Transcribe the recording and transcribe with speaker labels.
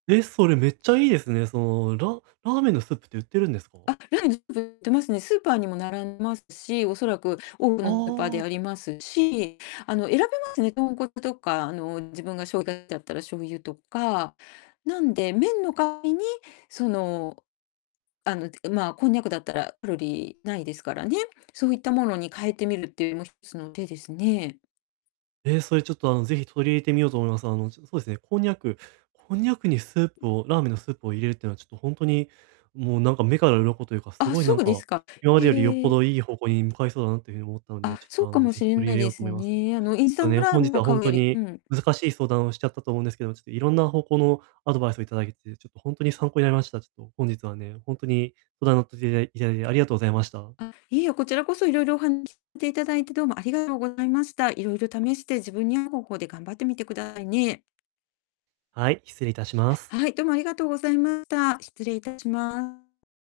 Speaker 1: え、それ、めっちゃいいですね。そのララーメンのスープって売ってるんですか？
Speaker 2: あ、ラーメンのスープ売ってますね。スーパーにも並んでますし、おそらく多く
Speaker 1: あ
Speaker 2: のスーパーであ
Speaker 1: あ。
Speaker 2: りますし、あの選べますね、豚骨とか、あの、自分がしょう [unintelligible] だったら醤油とか、なんで、麺の代わりに、その、あの、ん、まあ、こんにゃくだったらカロリーないですからね。そういったものに変えてみるっていうのも一つの手ですね。
Speaker 1: ええ、それ、ちょっと、あの、是非取り入れてみようと思います。あの、ちょっと、そうですね、こんにゃくこんにゃくにスープをラーメンのスープを入れるっていうのは、ちょっとほんとに、もう、なんか、目から鱗というか、す
Speaker 2: あ、
Speaker 1: ごい、な
Speaker 2: そ
Speaker 1: ん
Speaker 2: うで
Speaker 1: か、
Speaker 2: すか。
Speaker 1: 今までよりよっぽ
Speaker 2: ええ。
Speaker 1: どいい方向に向かいそうだなっていう風に思ったので、
Speaker 2: あ、
Speaker 1: ちょっ
Speaker 2: そ
Speaker 1: と、
Speaker 2: う
Speaker 1: あ
Speaker 2: か
Speaker 1: の、
Speaker 2: も
Speaker 1: 是
Speaker 2: し
Speaker 1: 非
Speaker 2: れ
Speaker 1: 取り
Speaker 2: な
Speaker 1: 入
Speaker 2: い
Speaker 1: れよ
Speaker 2: で
Speaker 1: うと
Speaker 2: す
Speaker 1: 思います。ちょっ
Speaker 2: ね。あの、インスタ
Speaker 1: と
Speaker 2: ン
Speaker 1: ね、
Speaker 2: トラー
Speaker 1: 本
Speaker 2: メ
Speaker 1: 日
Speaker 2: ンを
Speaker 1: はほ
Speaker 2: 買
Speaker 1: ん
Speaker 2: う
Speaker 1: と
Speaker 2: より、
Speaker 1: に
Speaker 2: うん。
Speaker 1: 難しい相談をしちゃったと思うんですけど、ちょっと色んな方向のアドバイスを頂けて、ちょっとほんとに参考になりました。ちょっと本日はね、ほんとに相談に乗っていただい頂いて、ありがとうございました。
Speaker 2: あ、いいえ、こちらこそ、いろいろお話していただいて、どうもありがとうございました。いろいろ試して自分に合う方法で頑張ってみてくださいね。
Speaker 1: はい、失礼いたします。
Speaker 2: はい、どうもありがとうございました。失礼いたします。